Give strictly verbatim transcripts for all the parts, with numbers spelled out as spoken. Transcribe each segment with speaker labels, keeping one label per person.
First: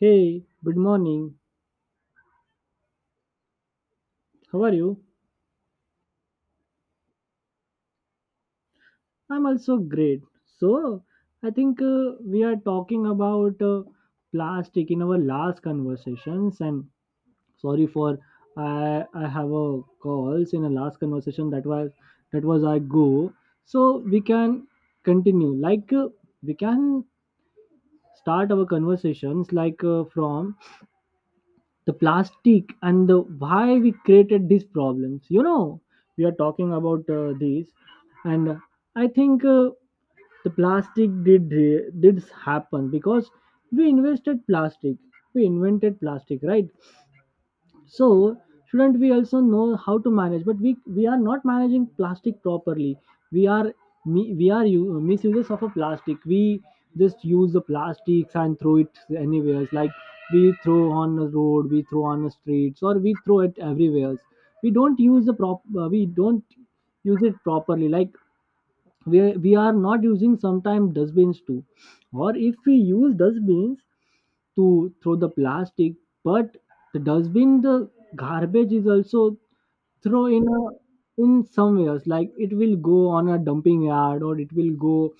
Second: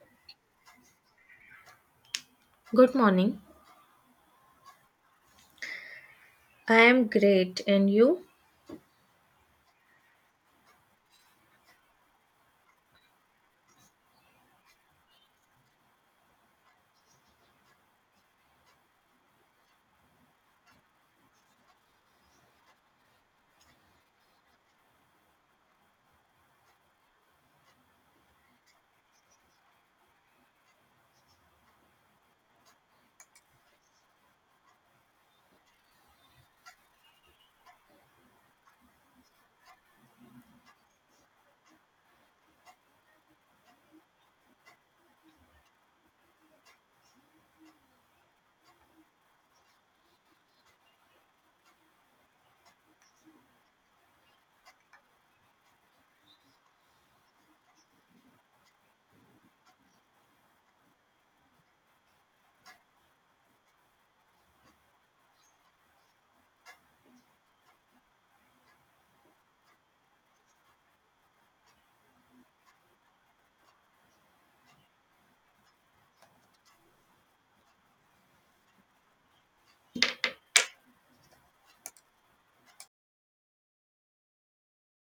Speaker 1: Hey, good morning.
Speaker 2: Good morning.
Speaker 1: How are you?
Speaker 2: I am great. And you?
Speaker 1: I'm also great. So, I think uh, we are talking about uh, plastic in our last conversations and sorry for I I have a calls in a last conversation that was that was I go. So, we can continue. Like uh, we can start our conversations like uh, from the plastic and the why we created these problems you know We are talking about uh, these and uh, i think uh, the plastic did did happen because we invested plastic we invented plastic, right? So shouldn't we also know how to manage? But we we are not managing plastic properly. We are mi- we are u- uh, misuses of a plastic. We just use the plastics and throw it anywhere, like we throw on the road, we throw on the streets, or we throw it everywhere. We don't use the prop uh, we don't use it properly. Like we, we are not using sometimes dustbins too. Or if we use dustbins to throw the plastic, but the dustbin the garbage is also throw in a in somewhere. Like it will go on a dumping yard or it will go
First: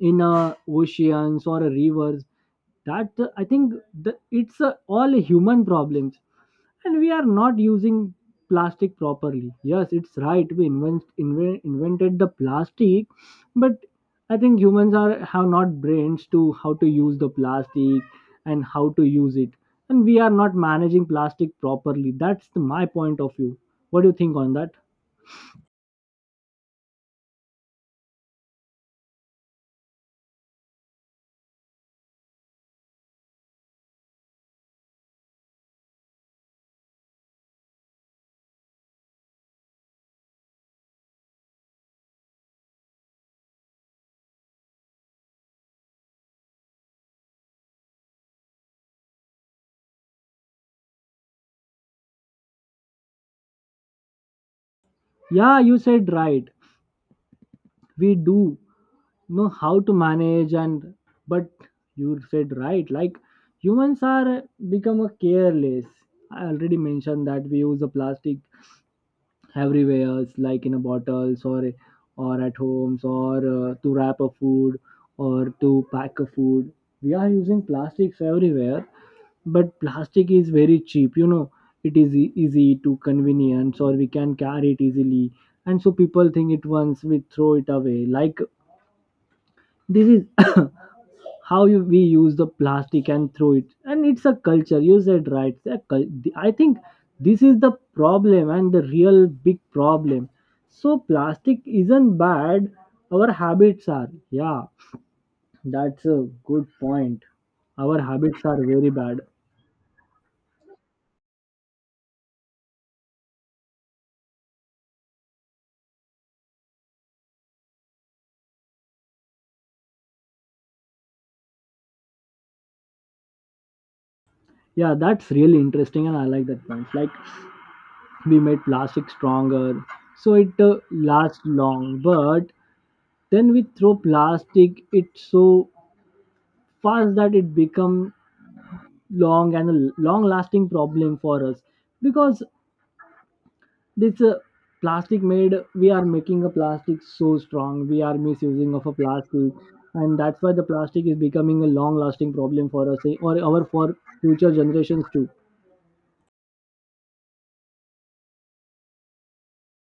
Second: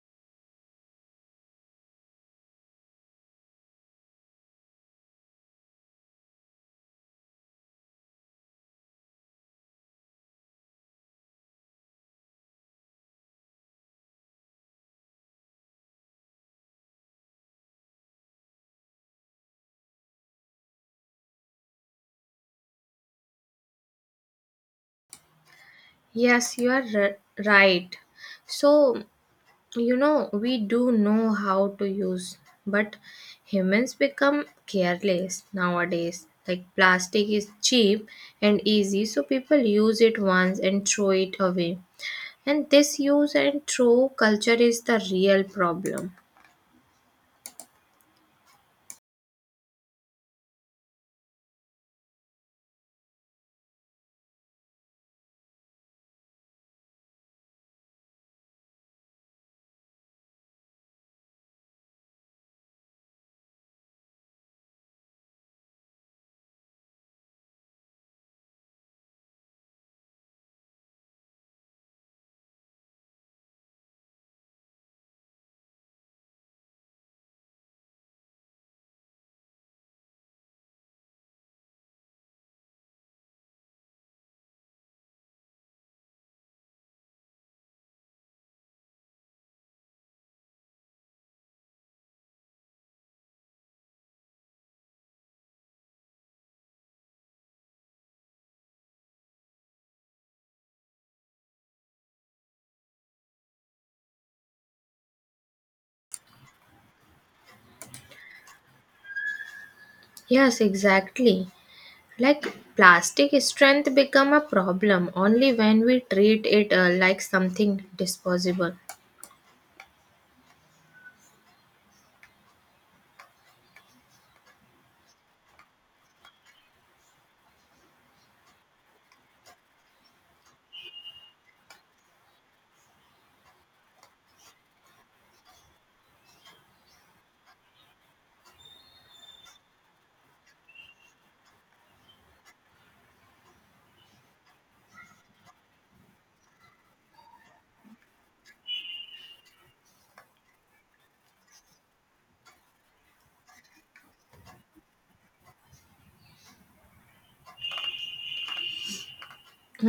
Speaker 1: in a oceans or a rivers. That uh, I think the, it's a, all human problems, and we are not using plastic properly. Yes, it's right, we invent, inve- invented the plastic, but I think humans are have not brains to how to use the plastic and how to use it, and we are not managing plastic properly. That's the, my point of view. What do you think on that?
Speaker 2: Yes, you are r- right. So, you know, we do know how to use, but humans become careless nowadays. Like plastic is cheap and easy, so people use it once and throw it away. And this use and throw culture is the real problem.
Speaker 1: Yeah, you said right, we do know how to manage, and but you said right, like humans are become a careless. I already mentioned that we use the plastic everywhere. It's like in a bottles or or at homes or uh, to wrap a food or to pack a food. We are using plastics everywhere, but plastic is very cheap you know It is e- easy to convenience, or we can carry it easily. And so people think it once we throw it away. Like this is how you, we use the plastic and throw it, and it's a culture, you said right. It's a cul- the- I think this is the problem and the real big problem. So plastic isn't bad, our habits are. Yeah, that's a good point. Our habits are very bad.
Speaker 2: Yes, exactly. Like plastic strength become a problem only when we treat it uh, like something disposable.
Speaker 1: Yeah, that's really interesting, and I like that point. Like we made plastic stronger, so it uh, lasts long, but then we throw plastic it so fast that it become long and a long lasting problem for us. Because this uh, plastic made, we are making a plastic so strong, we are misusing of a plastic, and that's why the plastic is becoming a long lasting problem for us, eh, or our for future generations too.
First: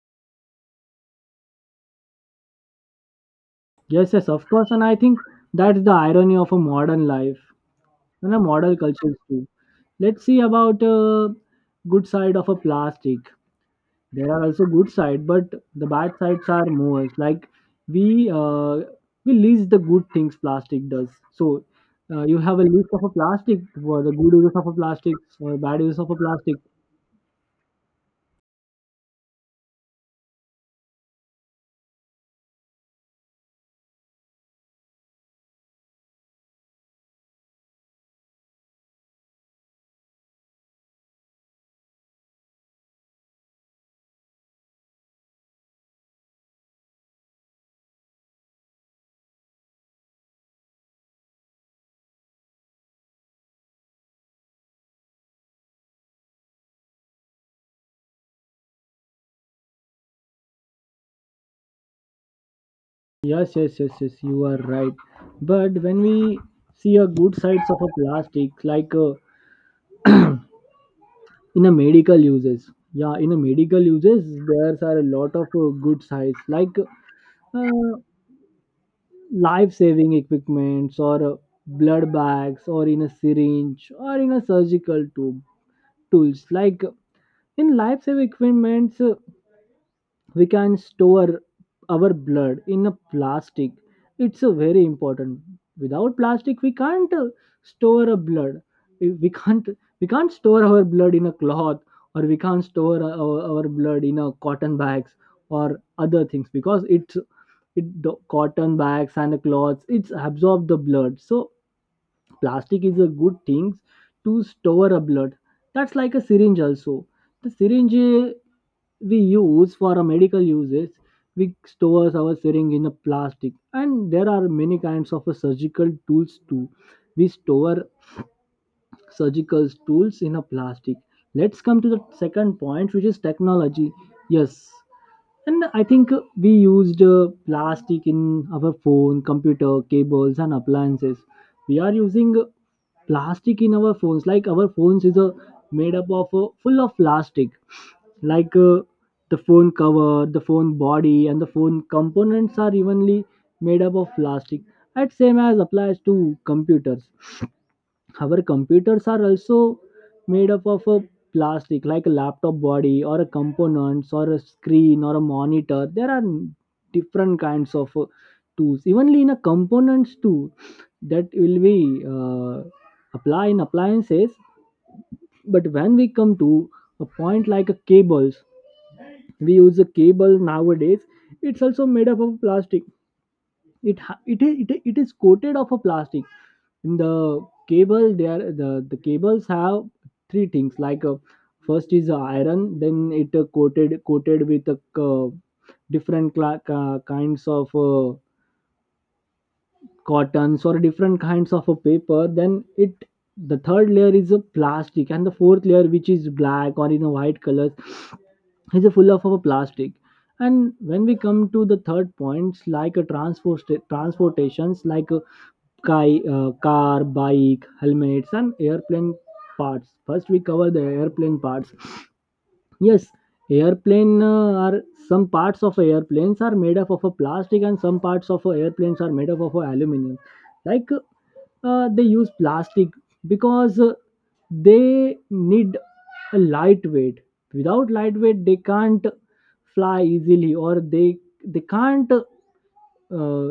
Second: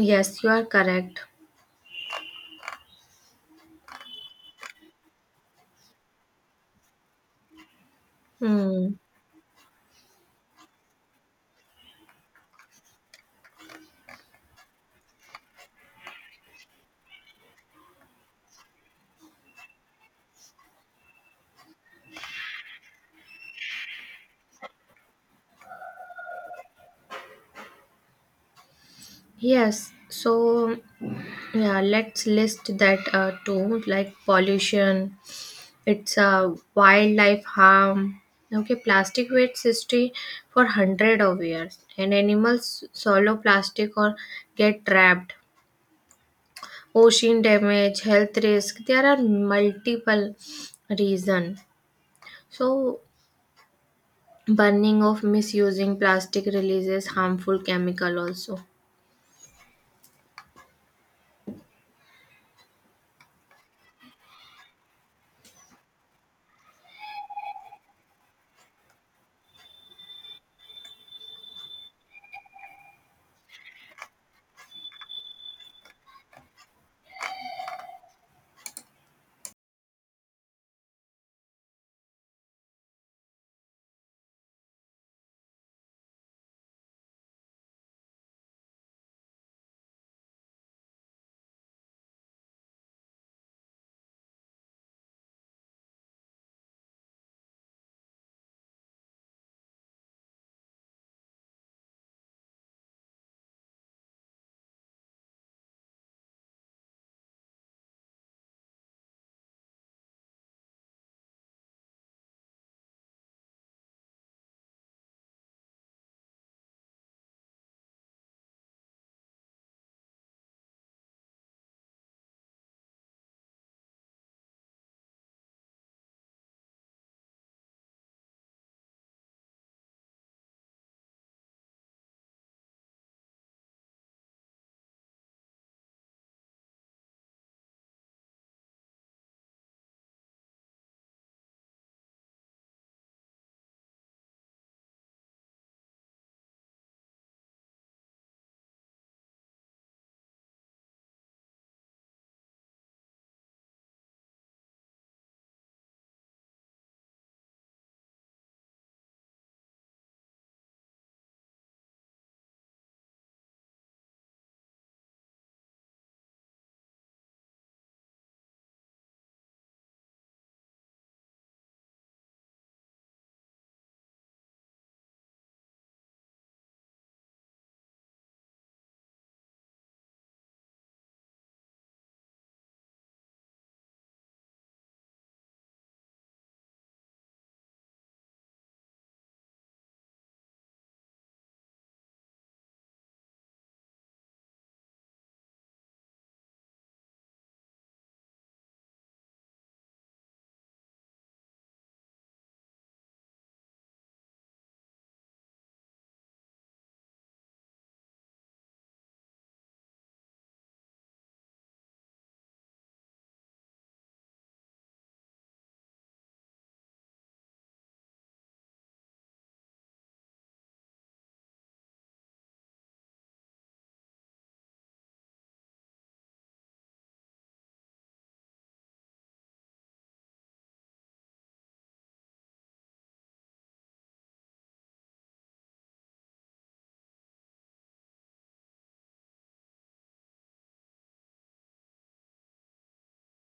Speaker 2: Yes, you are correct.
Speaker 1: Yes, yes, of course, and I think that's the irony of a modern life and a modern
Speaker 2: Hmm.
Speaker 1: culture too. Let's see about a good side of a plastic. There are also good side, but the bad sides are more. It's like we uh, we list the good things plastic does. So uh, you have a list of a plastic for the good uses of a plastic or bad uses of a plastic?
Speaker 2: Yes. So yeah, let's list that uh, too, like pollution, it's a wildlife harm. Okay, plastic waits history for hundred of years and animals swallow plastic or get trapped, ocean damage, health risk. There are multiple reason. So, burning of misusing plastic releases harmful chemical also.
Speaker 1: Yes, yes, yes, yes, you are right. But when we see a good sides of a plastic, like uh, in a medical uses. Yeah, in a medical uses there are a lot of uh, good sides, like uh, life saving equipments, or uh, blood bags, or in a syringe, or in a surgical tube tools, like uh, in life saving equipments uh, we can store our blood in a plastic. It's a very important. Without plastic we can't uh, store a blood. We we can't we can't store our blood in a cloth, or we can't store our, our blood in a cotton bags or other things, because it's it the cotton bags and the cloths it's absorb the blood. So plastic is a good thing to store a blood. That's like a syringe also. The syringe, uh, we use for a medical uses. We stores our syringe in a plastic, and there are many kinds of a surgical tools too. We store surgical tools in a plastic. Let's come to the second point, which is technology. Yes, and I think uh, we used uh, plastic in our phone, computer, cables, and appliances. We are using uh, plastic in our phones. Like our phones is uh, made up of uh, full of plastic, like uh, the phone cover, the phone body, and the phone components are evenly made up of plastic. That same as applies to computers. However, computers are also made up of a plastic, like a laptop body, or a components, or a screen, or a monitor. There are different kinds of uh, tools. Evenly in a components too, that will be uh, apply in appliances. But when we come to a point like a cables, we use a cable nowadays. It's also made up of plastic. It ha- it is it, is- it is coated of a plastic. In the cable there the, the cables have three things, like uh, first is uh, iron, then it uh, coated coated with uh, c- different cla ca- kinds of uh, cottons or different kinds of a paper, then it the third layer is a plastic, and the fourth layer which is black or in a white color is a full of a plastic. And when we come to the third points, like a transport transportations like uh, ki- uh, car, bike, helmets, and airplane parts. First, we cover the airplane parts. Yes, airplane uh, are some parts of airplanes are made up of a plastic, and some parts of airplanes are made up of a aluminum. Like uh, they use plastic because uh, they need a lightweight. Without lightweight, they can't fly easily, or they they can't uh,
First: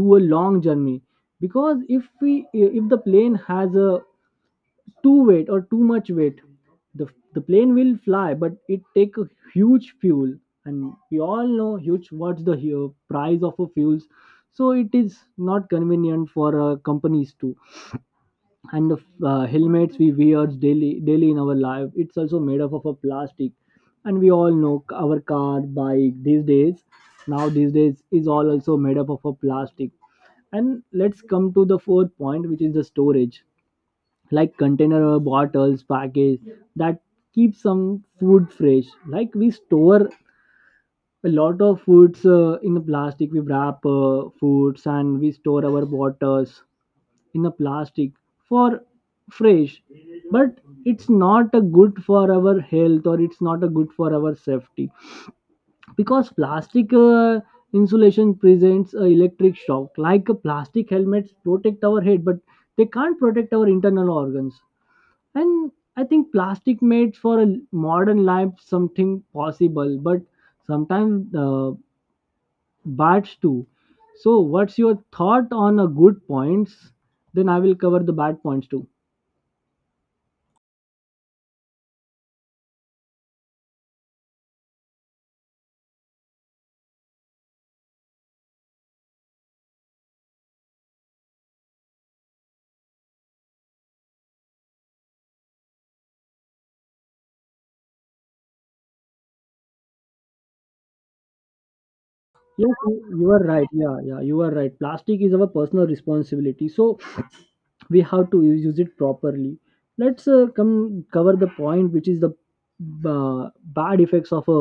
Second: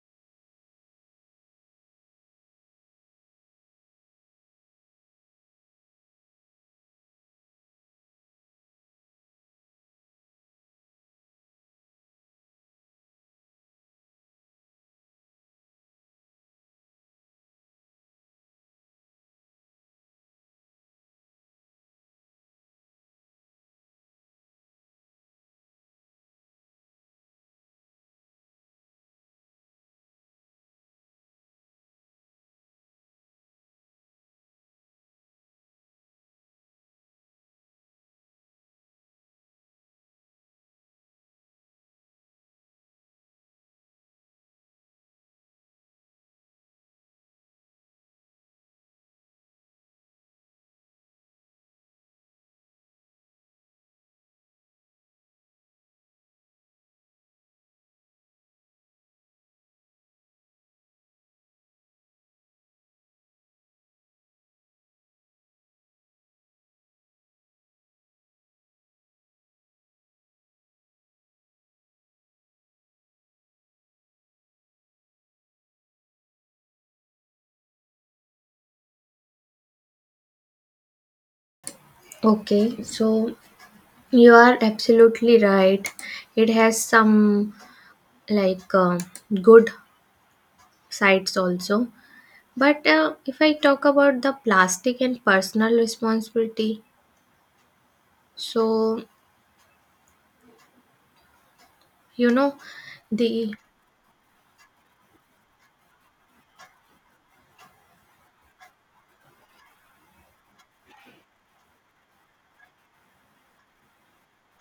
Speaker 1: do a long journey. Because if we if the plane has a too weight or too much weight, the the plane will fly but it take a huge fuel. And we all know huge what's the hu- price of a fuels. So it is not convenient for uh, companies to, and the uh, helmets we wear daily daily in our life it's also made up of a plastic. And we all know our car bike these days now these days is all also made up of a plastic. And let's come to the fourth point, which is the storage, like container or bottles package that keep some food fresh. Like we store a lot of foods uh, in the plastic. We wrap uh, foods, and we store our bottles in a plastic for fresh. But it's not a good for our health, or it's not a good for our safety, because plastic uh, insulation presents a electric shock. Like a plastic helmets protect our head, but they can't protect our internal organs. And I think plastic made for a modern life something possible, but sometimes uh, bad too. So what's your thought on a good points? Then I will cover the bad points too.
Speaker 2: Okay, so you are absolutely right. It has some, like uh, good sides also. But uh, if I talk about the plastic and personal responsibility, so you know
Speaker 1: Yes, you you are
Speaker 2: the
Speaker 1: right. Yeah, yeah, you are right. Plastic is our personal responsibility, so we have to u- use it properly. Let's uh, come cover the point, which is the uh, bad effects of a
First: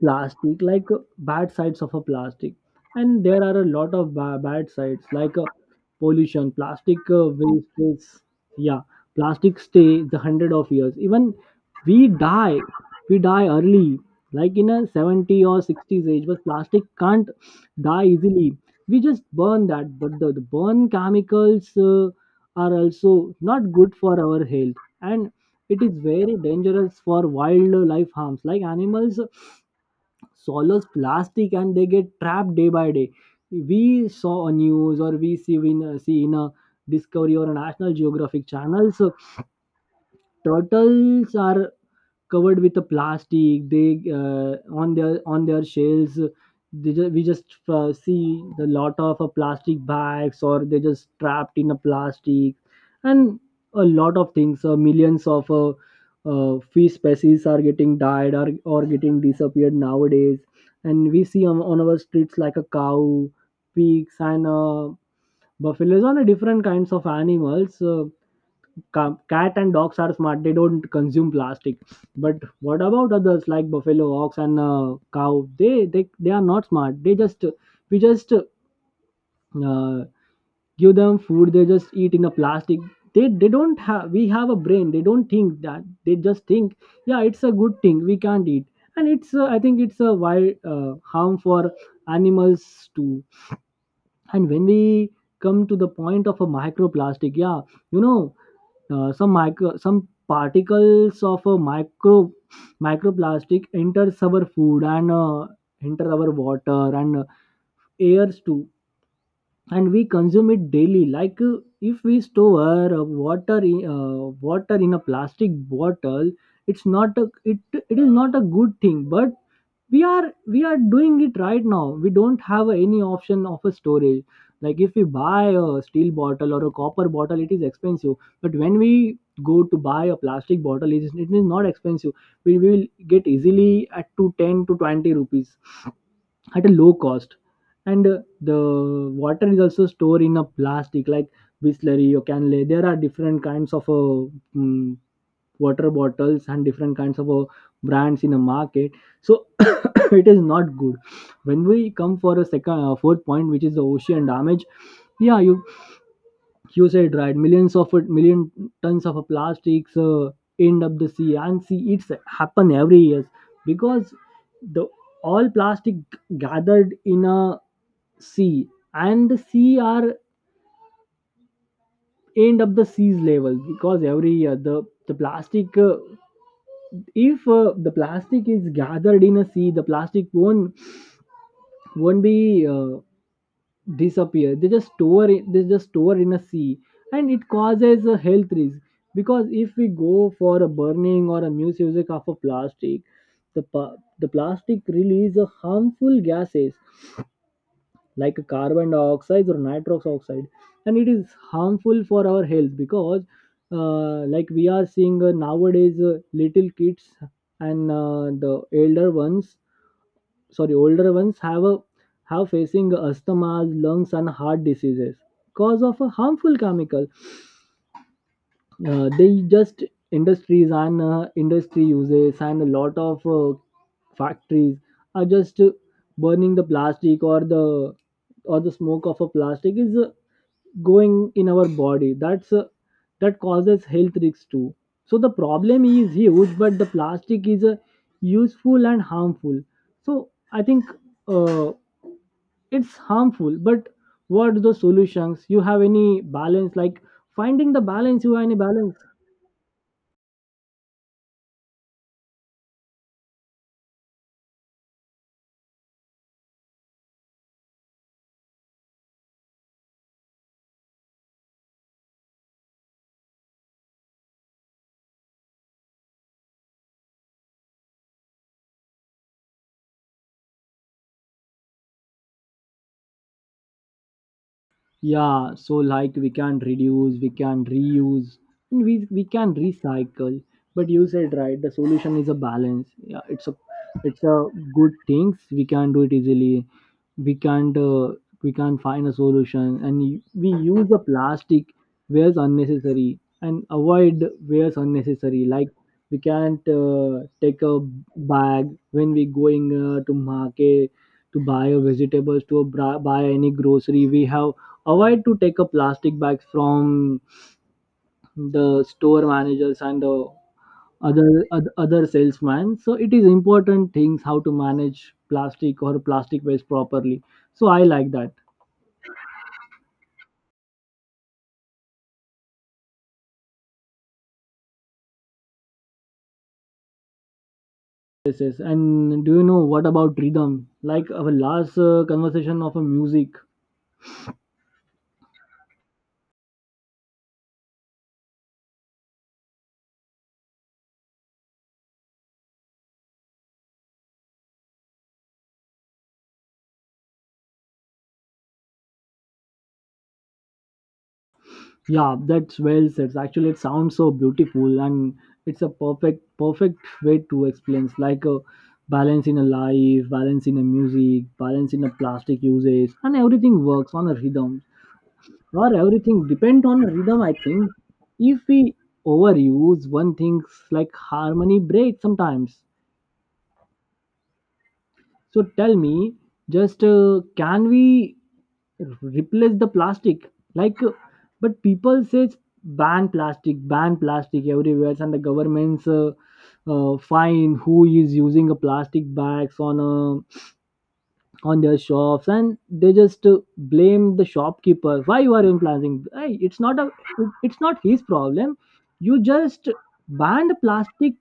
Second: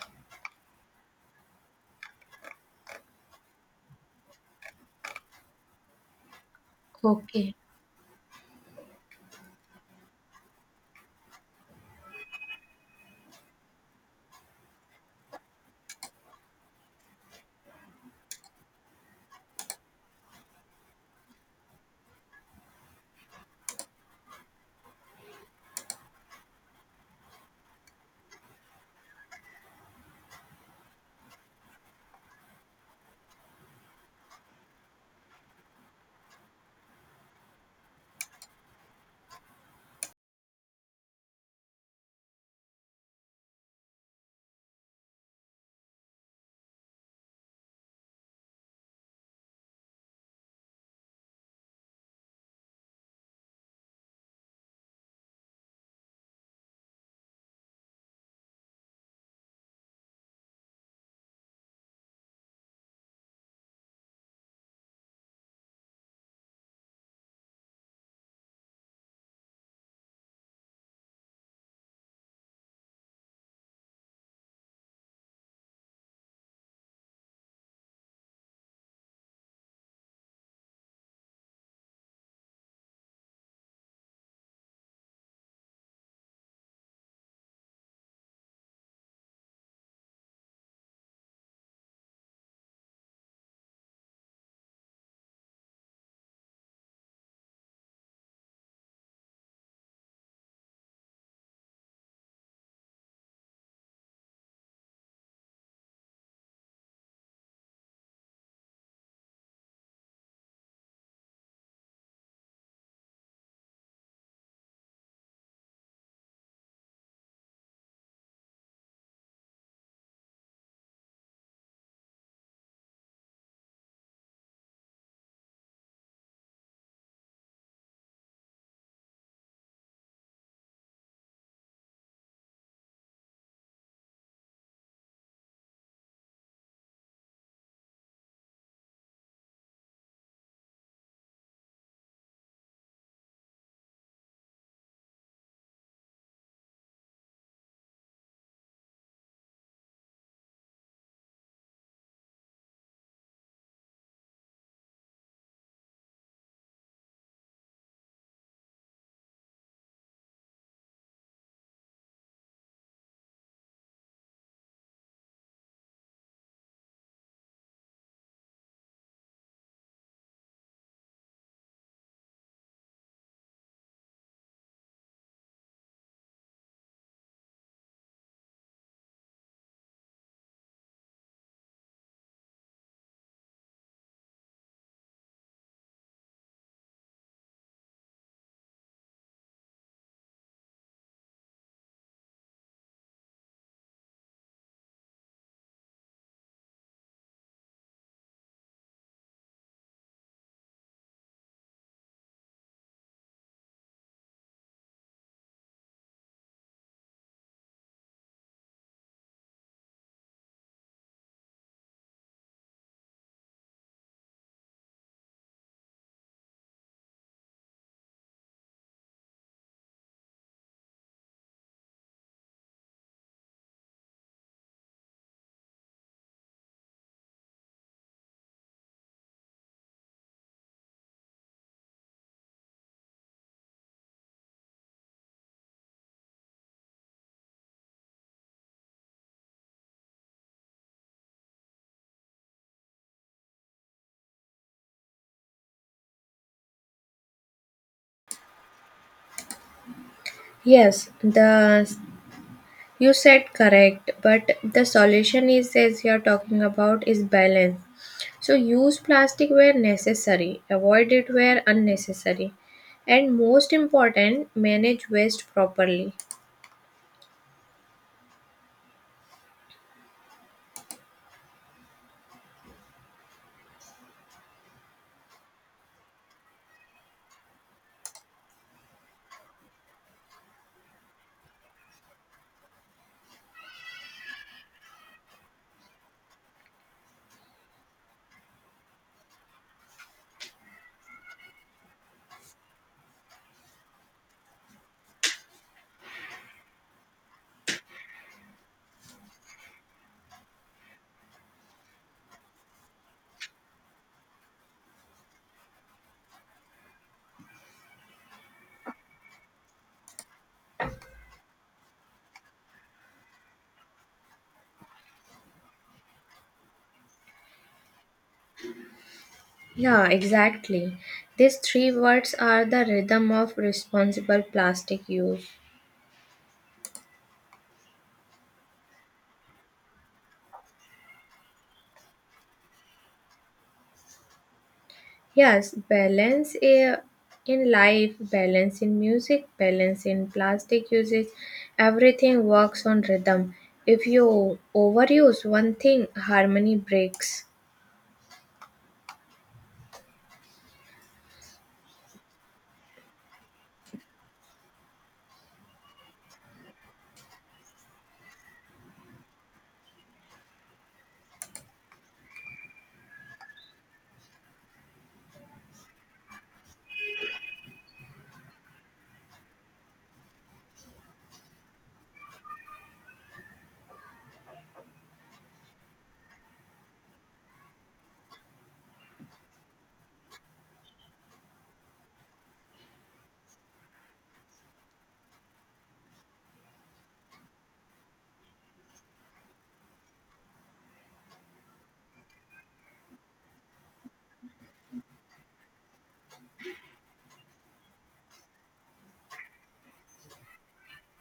Speaker 1: plastic, like uh, bad sides of a plastic. And there are a lot of ba- bad sides, like uh, pollution. Plastic uh,
Speaker 2: okay.
Speaker 1: waste is, yeah, plastic stay the hundred of years. Even we die, we die early, like in a seventy or sixties age, but plastic can't die easily. We just burn that, but the, the burn chemicals uh, are also not good for our health. And it is very dangerous for wildlife harms, like animals swallows plastic and they get trapped day by day. We saw on news, or we see in see in a discovery or a national geographic channels. Turtles are covered with a plastic they, uh, on their on their shells. They just, we just uh, see the lot of uh, plastic bags, or they just trapped in a plastic and a lot of things. Uh, millions of uh, uh, fish species are getting died or, or getting disappeared nowadays. And we see on, on our streets like a cow, pigs and uh, buffaloes and uh, different kinds of animals. uh, ca- cat and dogs are smart, they don't consume plastic, but what about others like buffalo, ox and uh, cow? They, they they are not smart. They just We just uh, give them food, they just eat in a plastic. They they don't have, we have a brain, they don't think that. They just think, yeah, it's a good thing, we can't eat. And it's uh, I think it's a wild uh, harm for animals too. And when we come to the point of a microplastic, yeah, you know, uh, some micro, some particles of a micro microplastic enters our food and uh, enter our water and uh, airs too. And we consume it daily. Like uh, if we store uh, water in, uh, water in a plastic bottle, it's not a, it it is not a good thing, but we are we are doing it right now. We don't have any option of a storage. Like, if we buy a steel bottle or a copper bottle, it is expensive, but when we go to buy a plastic bottle, it is, it is not expensive. We will get easily at to ten to twenty rupees, at a low cost. And uh, the water is also stored in a plastic, like Bisleri or Canlay. There are different kinds of uh, mm, water bottles and different kinds of uh, brands in the market. So it is not good. When we come for a second uh, fourth point, which is the ocean damage, yeah, you you said right, millions of it million tons of uh, plastics uh, end up the sea. And see, it's happen every year, because the all plastic gathered in a sea, and the sea are end up the seas level. Because every year the the plastic uh, if uh, the plastic is gathered in a sea, the plastic won't won't be uh, disappear. They just store it, they just store in a sea. And it causes a health risk, because if we go for a burning or a misuse of a plastic, the, pa- the plastic release a harmful gases like carbon dioxide or nitrous oxide. And it is harmful for our health, because uh, like we are seeing uh, nowadays uh, little kids and uh, the elder ones sorry older ones have a have facing asthma, lungs and heart diseases, cause of a harmful chemical. Uh, they just, industries and uh, industry uses, and a lot of uh, factories are just uh, burning the plastic, or the or the smoke of a plastic is uh, going in our body. That's uh, that causes health risks too. So the problem is huge, but the plastic is uh, useful and harmful. So I think uh, it's harmful, but what are the solutions? You have any balance? Like, finding the balance, you have any balance?
Speaker 2: Yes, the, you said correct, but the solution is, as you're talking about, is balance. So use plastic where necessary, avoid it where unnecessary, and most important, manage waste properly.
Speaker 1: Yeah, so like, we can reduce, we can reuse, and we we can recycle. But you said right, the solution is a balance. Yeah, it's a it's a good things. We can do it easily. We can't uh, we can't find a solution, and y- we use the plastic where it's unnecessary and avoid where it's unnecessary. Like, we can't uh, take a bag. When we going uh, to market to buy a vegetables, to bra- buy any grocery, we have avoid to take a plastic bags from the store managers and the other oth- other salesman. So it is important things how to manage plastic or plastic waste properly. So I like that.
Speaker 2: Yeah, exactly. These three words are the rhythm of responsible plastic use.
Speaker 1: Yes, yes. And do you know what about rhythm, like our last uh, conversation of a music?
Speaker 2: Yes, balance i- in life, balance in music, balance in plastic usage, everything works on rhythm. If you overuse one thing, harmony breaks.
Speaker 1: Yeah, that's well said. Actually, it sounds so beautiful, and it's a perfect, perfect way to explain. It's like a balance in a life, balance in a music, balance in a plastic usage, and everything works on a rhythm. Or everything depend on a rhythm. I think, if we overuse one things, like harmony breaks sometimes. So tell me, just uh, can we replace the plastic? Like, uh, but people say ban plastic, ban plastic everywhere, and the governments uh, uh, fine who is using a plastic bags on uh, on their shops, and they just uh, blame the shopkeeper. Why you are implanting? Hey, it's not a, it's not his problem. You just banned plastic,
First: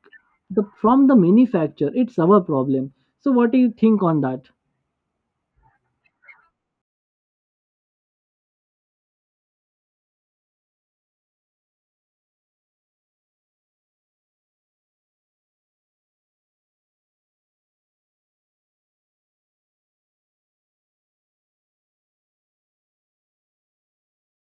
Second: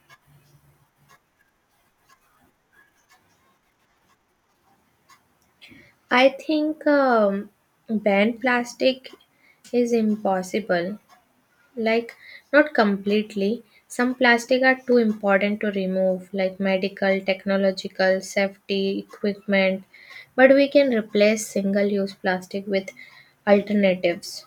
Speaker 1: the, from the manufacturer. It's our problem. So what do you think on that?
Speaker 2: I think um, ban plastic is impossible. Like, not completely. Some plastic are too important to remove, like medical, technological, safety, equipment, but we can replace single use plastic with alternatives.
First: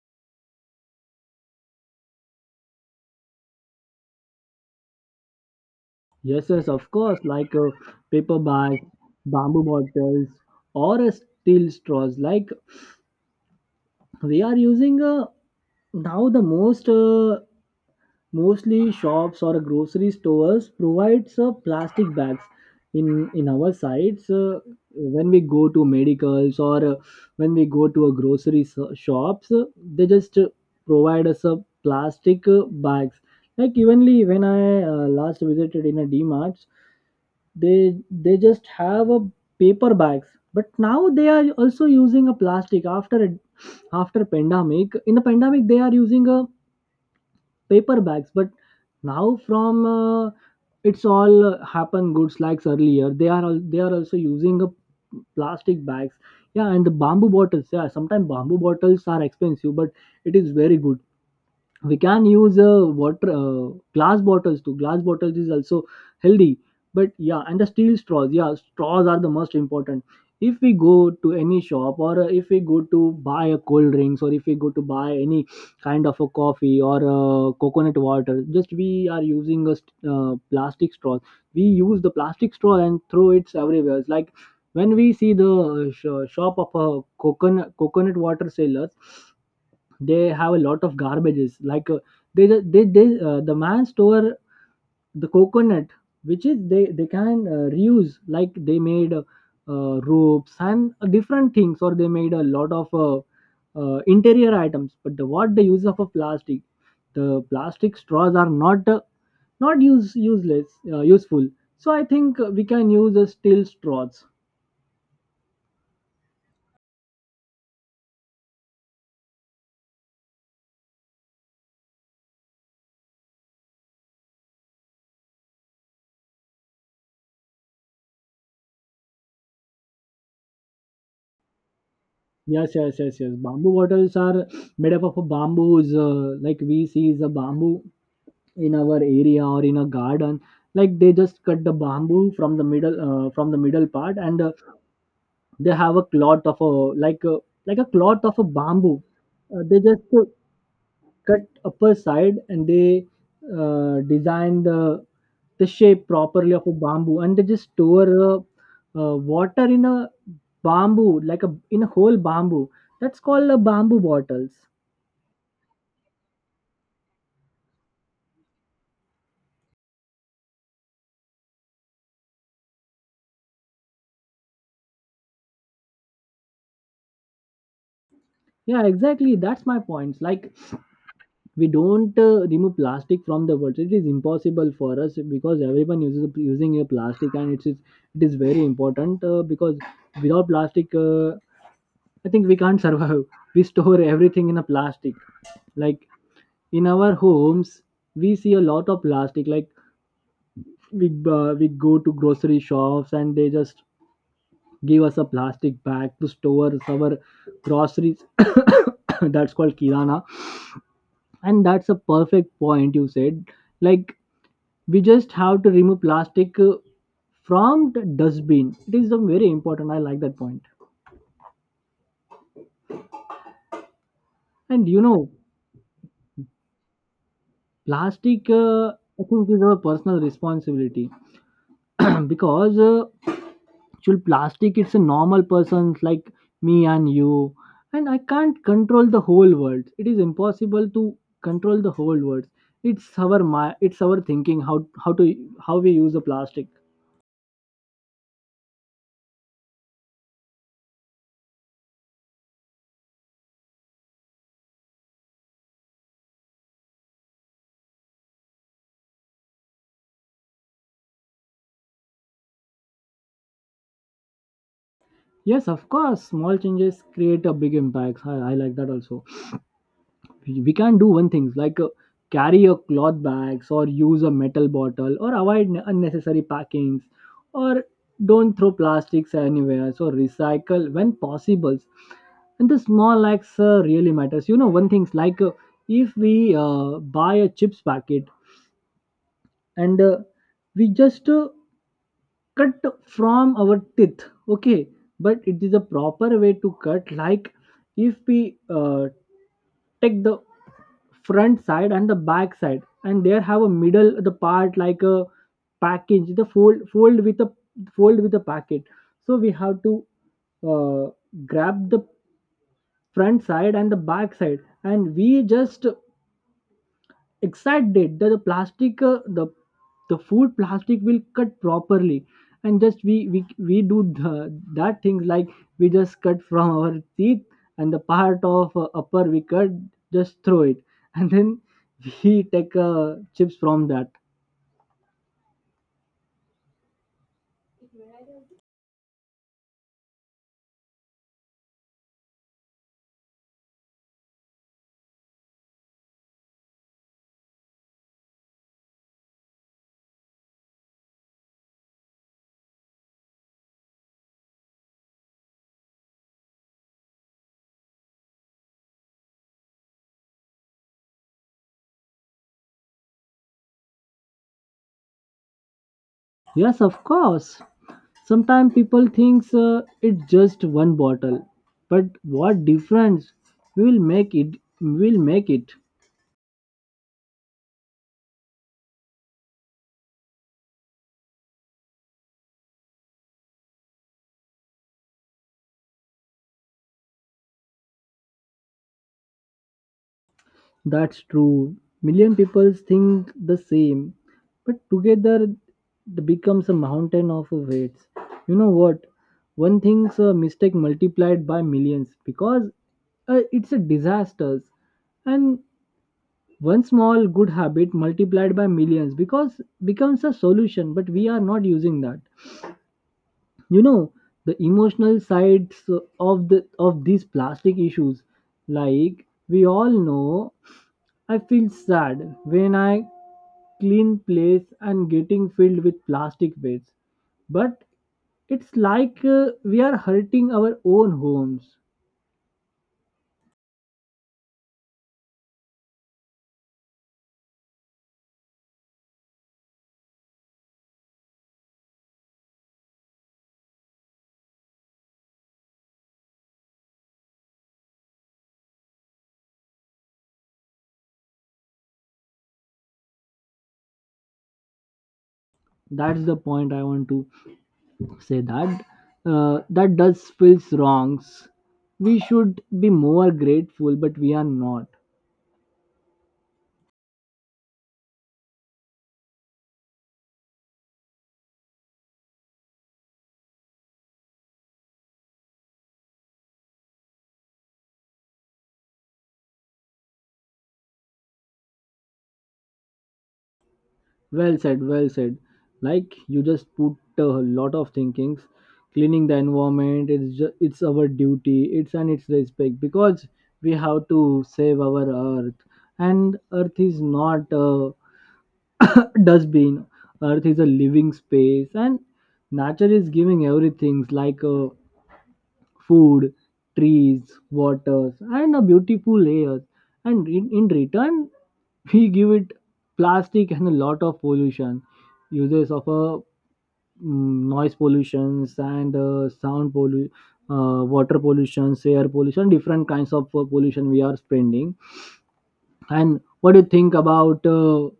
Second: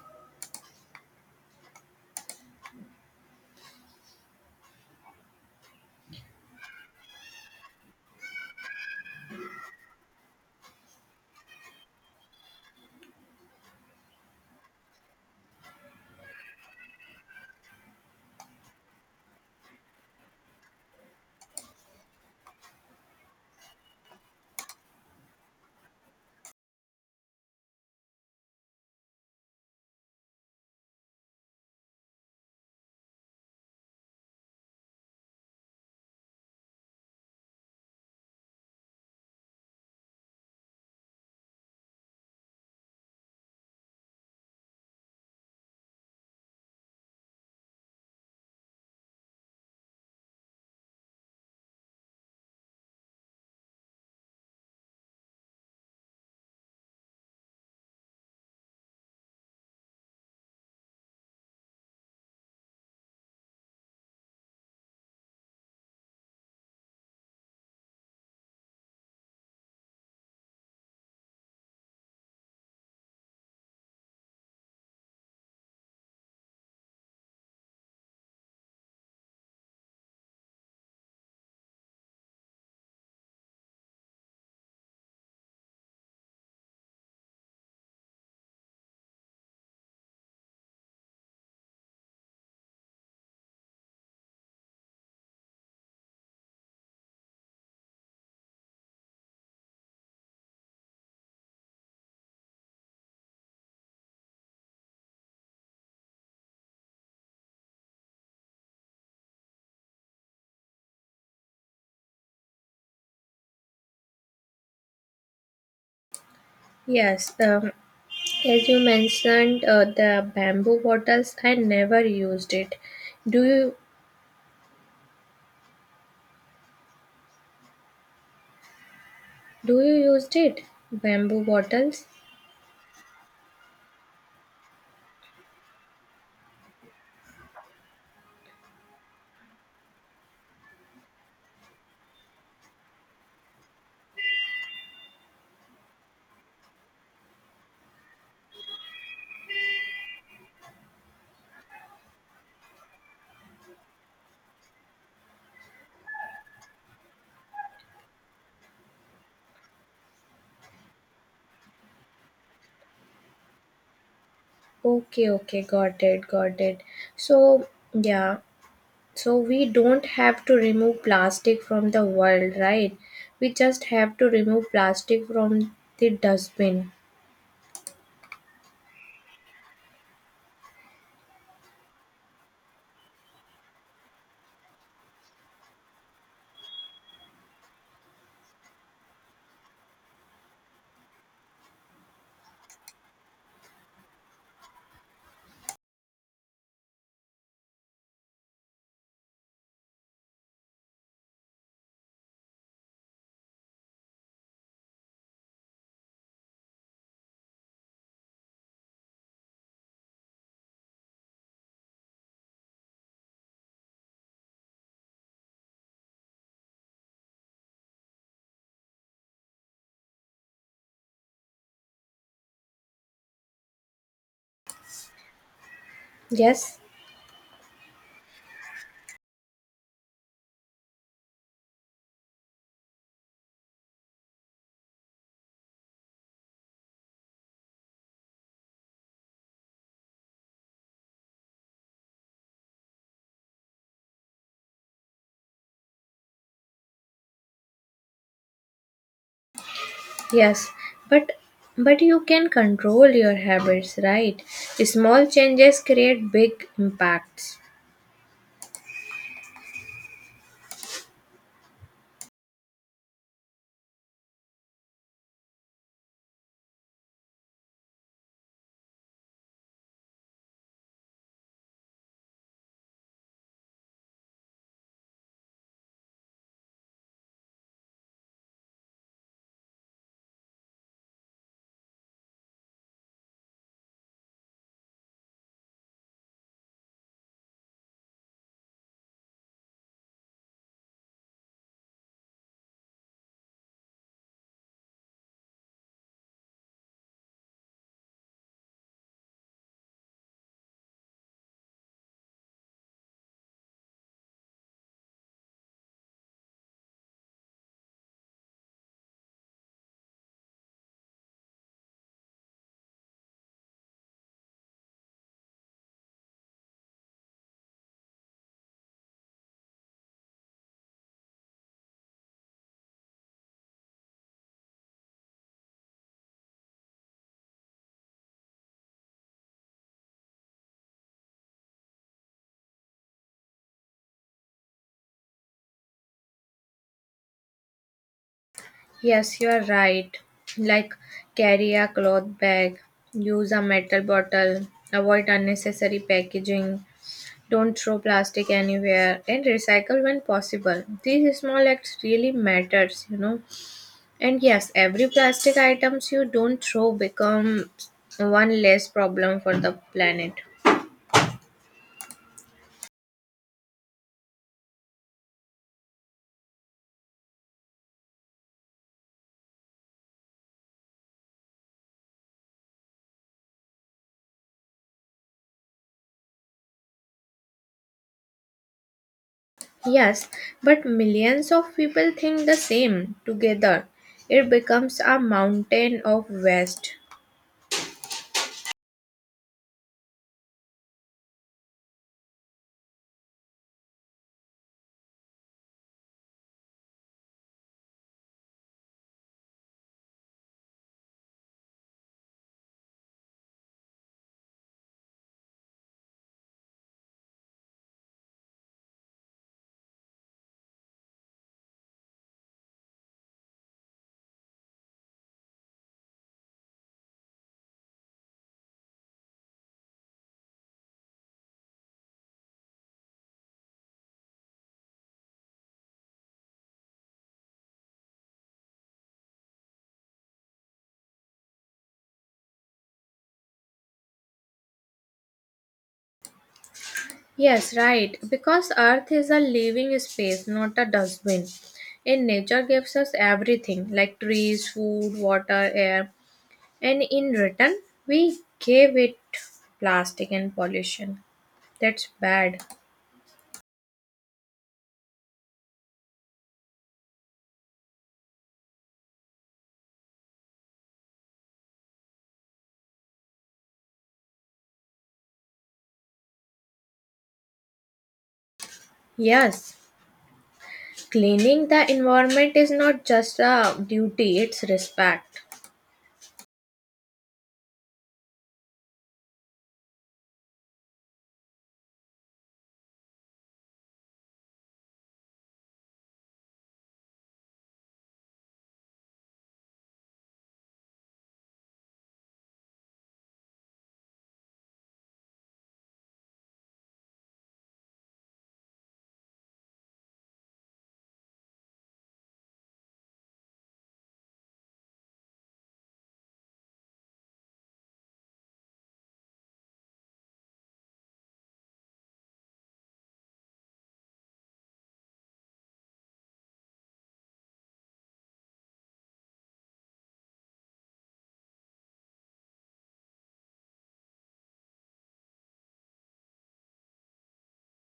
Speaker 1: Yes, yes, of course, like uh, paper bags, bamboo bottles, or uh, steel straws. Like, we are using uh, now, the most uh, mostly shops or grocery stores provides uh, plastic bags in in our sites. Uh, when we go to medicals, or uh, when we go to a grocery so- shops, uh, they just uh, provide us a plastic uh, bags. Like, evenly when I uh, last visited in a dmart, they they just have a paper bags, but now they are also using a plastic. After after pandemic, in the pandemic, they are using a paper bags, but now from uh, it's all uh, happen goods. Like, earlier they are al- they are also using a plastic bags. Yeah, and the bamboo bottles, yeah, sometimes bamboo bottles are expensive, but it is very good. We can use uh, water uh, glass bottles too. Glass bottles is also healthy. But yeah, and the steel straws, yeah, straws are the most important. If we go to any shop, or uh, if we go to buy a cold drinks, or if we go to buy any kind of a coffee, or uh, coconut water, just we are using a st- uh, plastic straw. We use the plastic straw and throw it everywhere. It's like, when we see the uh, sh- shop of a coconut coconut water sellers, they have a lot of garbages. Like uh, they ju- they, they uh, the man store the coconut, which is they they can uh, reuse. Like, they made uh, uh, ropes and uh, different things, or they made a lot of uh, uh, interior items. But the what the use of a plastic? The plastic straws are not uh, not use useless uh, useful. So I think uh, we can use the steel straws.
Speaker 2: Yes, um, as you mentioned, uh, the bamboo bottles, I never used it. Do you do you used it? Bamboo bottles?
Speaker 1: Yes, yes, yes, yes, bamboo bottles are made up of a bamboos. Uh, like, we see is a bamboo in our area or in a garden. Like, they just cut the bamboo from the middle. Uh, from the middle part, and uh, they have a cloth of a, like a like a cloth of a bamboo. Uh, they just uh, cut upper side, and they uh, design the the shape properly of a bamboo, and they just store uh, uh, water in a bamboo, like a, in a whole bamboo. That's called a bamboo bottles.
Speaker 2: Okay, okay, got it, got it. So, yeah, so we don't have to remove plastic from the world, right? We just have to remove plastic from the dustbin.
Speaker 1: Yeah, exactly, that's my point. Like, we don't uh, remove plastic from the world, it is impossible for us, because everyone uses using a plastic, and it is it is very important. Uh, because without plastic, uh, I think we can't survive. We store everything in a plastic, like in our homes, we see a lot of plastic. Like, we uh, we go to grocery shops, and they just give us a plastic bag to store our groceries that's called kirana. And that's a perfect point you said. Like, we just have to remove plastic uh, from the dustbin. It is a very important, I like that point point. And you know,
Speaker 2: Yes,
Speaker 1: plastic, uh, I think, is our personal responsibility. Because uh, actual plastic, it's a normal person like me and you, and I can't control the whole world. It is impossible to control the whole world. It's our my it's our thinking, how how to how we use the plastic.
Speaker 2: yes. But but you can control your habits, right? Small changes create big impacts.
Speaker 1: Yes, of course. Small changes create a big impact. I, I like that also. We we can do one things like uh, carry a cloth bags, or use a metal bottle, or avoid n- unnecessary packings, or don't throw plastics anywhere. So recycle when possible. And the small acts uh, really matters. You know, one thing's like, uh, if we uh, buy a chips packet, and uh, we just uh, cut from our teeth, okay, but it is a proper way to cut. Like, if we uh, take the front side and the back side, and there have a middle the part, like a package, the fold fold with a fold with a packet. So we have to uh, grab the front side and the back side, and we just excited that the plastic, uh, the the food plastic will cut properly. And just we we, we do the, that things. Like, we just cut from our teeth, and the part of uh, upper, we cut, just throw it, and then we take uh, chips from that.
Speaker 2: Yes, you are right. Like carry a cloth bag, use a metal bottle, avoid unnecessary packaging, don't throw plastic anywhere and recycle when possible. These small acts really matters, you know. And yes, every plastic items you don't throw becomes one less problem for the planet.
Speaker 1: Yes, of course. Sometimes people thinks uh, it's just one bottle, but what difference we will make it, we will make it.
Speaker 2: Yes, but millions of people think the same together. It becomes a mountain of waste.
Speaker 1: That's true. Million people think the same, but together, it becomes a mountain of weights. You know what? One thing's a mistake multiplied by millions, because uh, it's a disaster, and one small good habit multiplied by millions, because becomes a solution. But we are not using that. You know the emotional sides of the of these plastic issues. Like, we all know, I feel sad when I clean place and getting filled with plastic waste. But it's like, uh, we are hurting our own homes.
Speaker 2: Yes, right. Because Earth is a living space, not a dustbin. And nature gives us everything like trees, food, water, air. And in return, we gave it plastic and pollution. That's bad.
Speaker 1: That's the point I want to say, that uh, that does feels wrongs. We should be more grateful, but we are not.
Speaker 2: Yes, cleaning the environment is not just a duty, it's respect.
Speaker 1: Well said, well said. Like, you just put a lot of thinkings. Cleaning the environment, it's just, it's our duty. It's and it's respect, because we have to save our earth. And earth is not a dustbin. Earth is a living space, and nature is giving everything, like a food, trees, waters, and a beautiful layers. And in, in return, we give it plastic and a lot of pollution, uses of a mm, noise pollutions and uh, sound pollution, uh, water pollution, air pollution, different kinds of uh, pollution we are spending. And what do you think about uh,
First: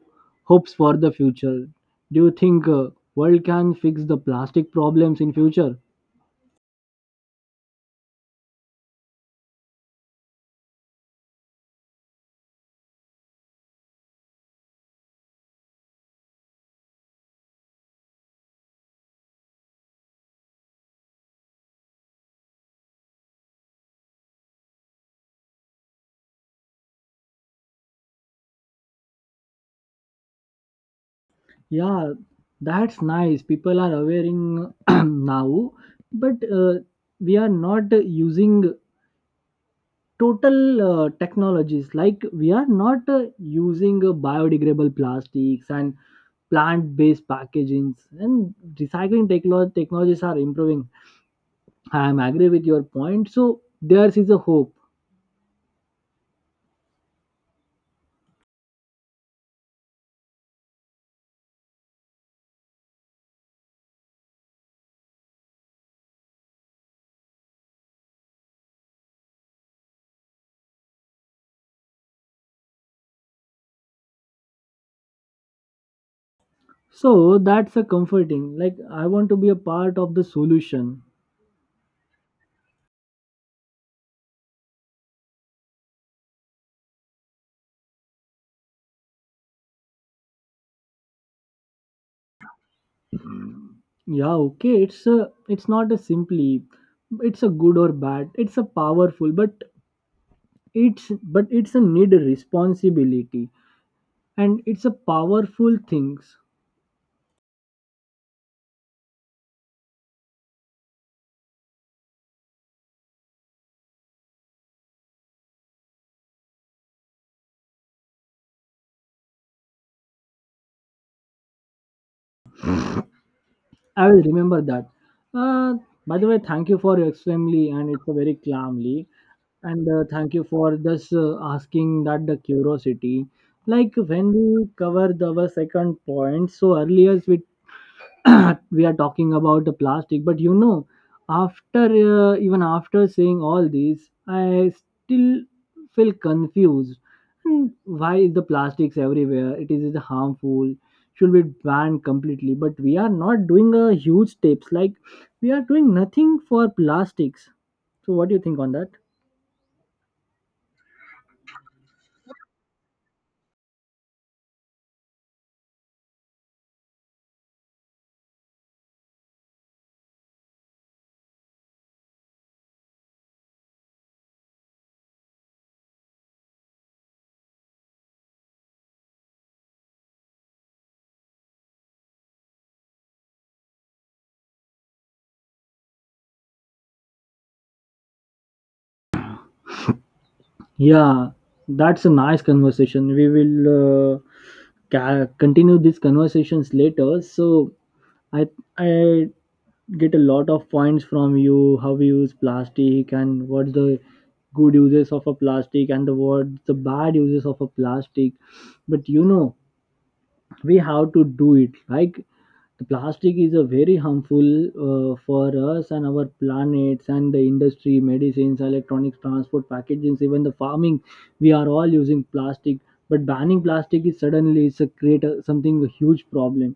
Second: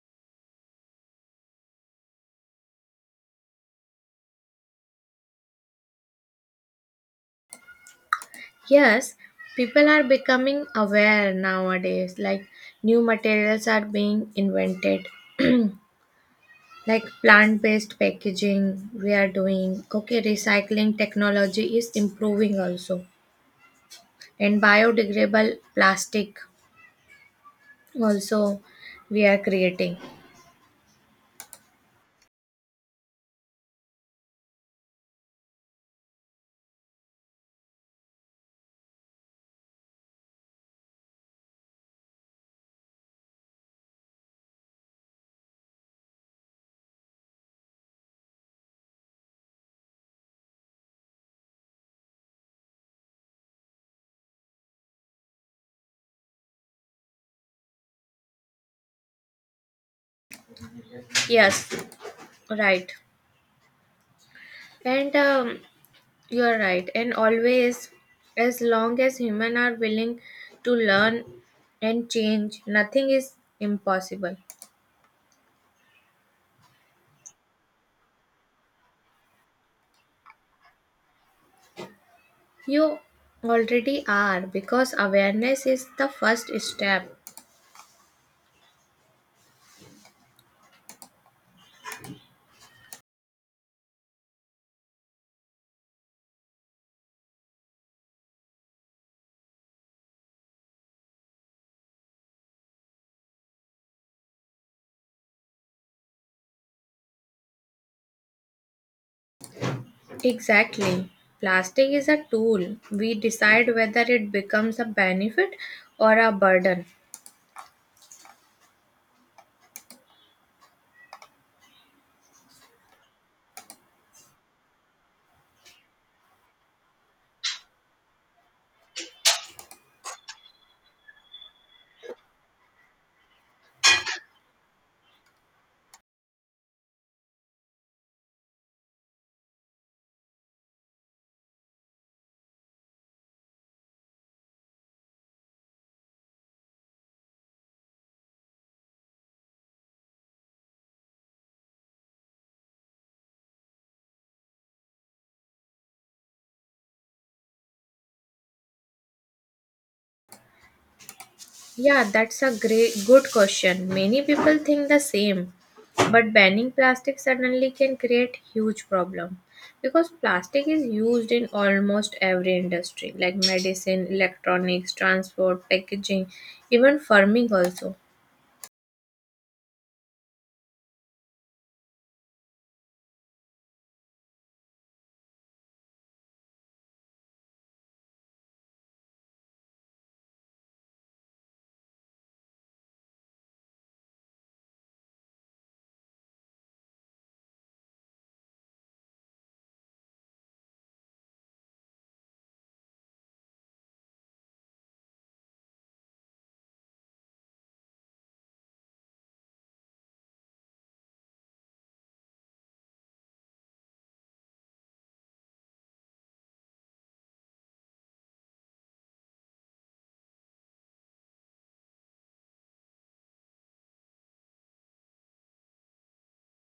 Speaker 1: hopes for the future? Do you think uh, world can fix the plastic problems in future?
Speaker 2: Yes, people are becoming aware nowadays, like new materials are being invented, like plant based packaging, we are doing. Okay, recycling technology is improving also, and biodegradable plastic also we are creating.
Speaker 1: Yeah, that's nice. People are awareing now, but uh, we are not using total uh, technologies. Like, we are not uh, using uh, biodegradable plastics and plant-based packagings. And recycling techlo technologies are improving. I am agree with your point. So there is a hope.
Speaker 2: Yes, right. And um, you're right. And always, as long as humans are willing to learn and change, nothing is impossible.
Speaker 1: So that's a comforting. Like, I want to be a part of the solution.
Speaker 2: You already are because awareness is the first step.
Speaker 1: Yeah, okay, it's a it's not a simply, it's a good or bad, it's a powerful, but it's but it's a need responsibility, and it's a powerful things.
Speaker 2: Exactly. Plastic is a tool. We decide whether it becomes a benefit or a burden.
Speaker 1: I will remember that. uh, by the way, thank you for your extremely, and it's a very calmly, and uh, thank you for this uh, asking, that the curiosity. Like, when we covered our second point, so earlier we we are talking about the plastic. But you know, after uh, even after saying all these, I still feel confused. Hmm, why is the plastics everywhere, it is harmful, should be banned completely, but we are not doing a huge steps. Like, we are doing nothing for plastics. So what do you think on that?
Speaker 2: Yeah, that's a great good question. Many people think the same, but banning plastic suddenly can create huge problem because plastic is used in almost every industry like medicine, electronics, transport, packaging, even farming also.
Speaker 1: Yeah, that's a nice conversation. We will uh, ca- continue these conversations later. So I I get a lot of points from you. How we use plastic, and what's the good uses of a plastic, and the what the bad uses of a plastic. But you know, we have to do it. Like, the plastic is a very harmful, uh, for us and our planets and the industry, medicines, electronics, transport, packagings, even the farming. We are all using plastic. But banning plastic is suddenly, it's a create a, something a huge problem,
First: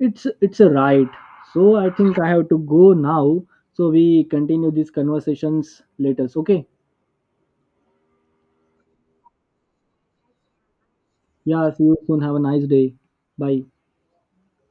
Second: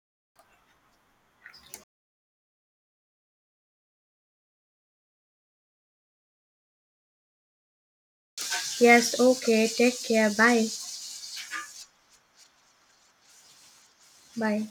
Speaker 1: it's it's a right. So I think I have to go now. So we continue these conversations later. Okay.
Speaker 2: Yes, okay, take care. Bye.
Speaker 1: Yeah. See you soon. Have a nice day. Bye.
Speaker 2: Bye.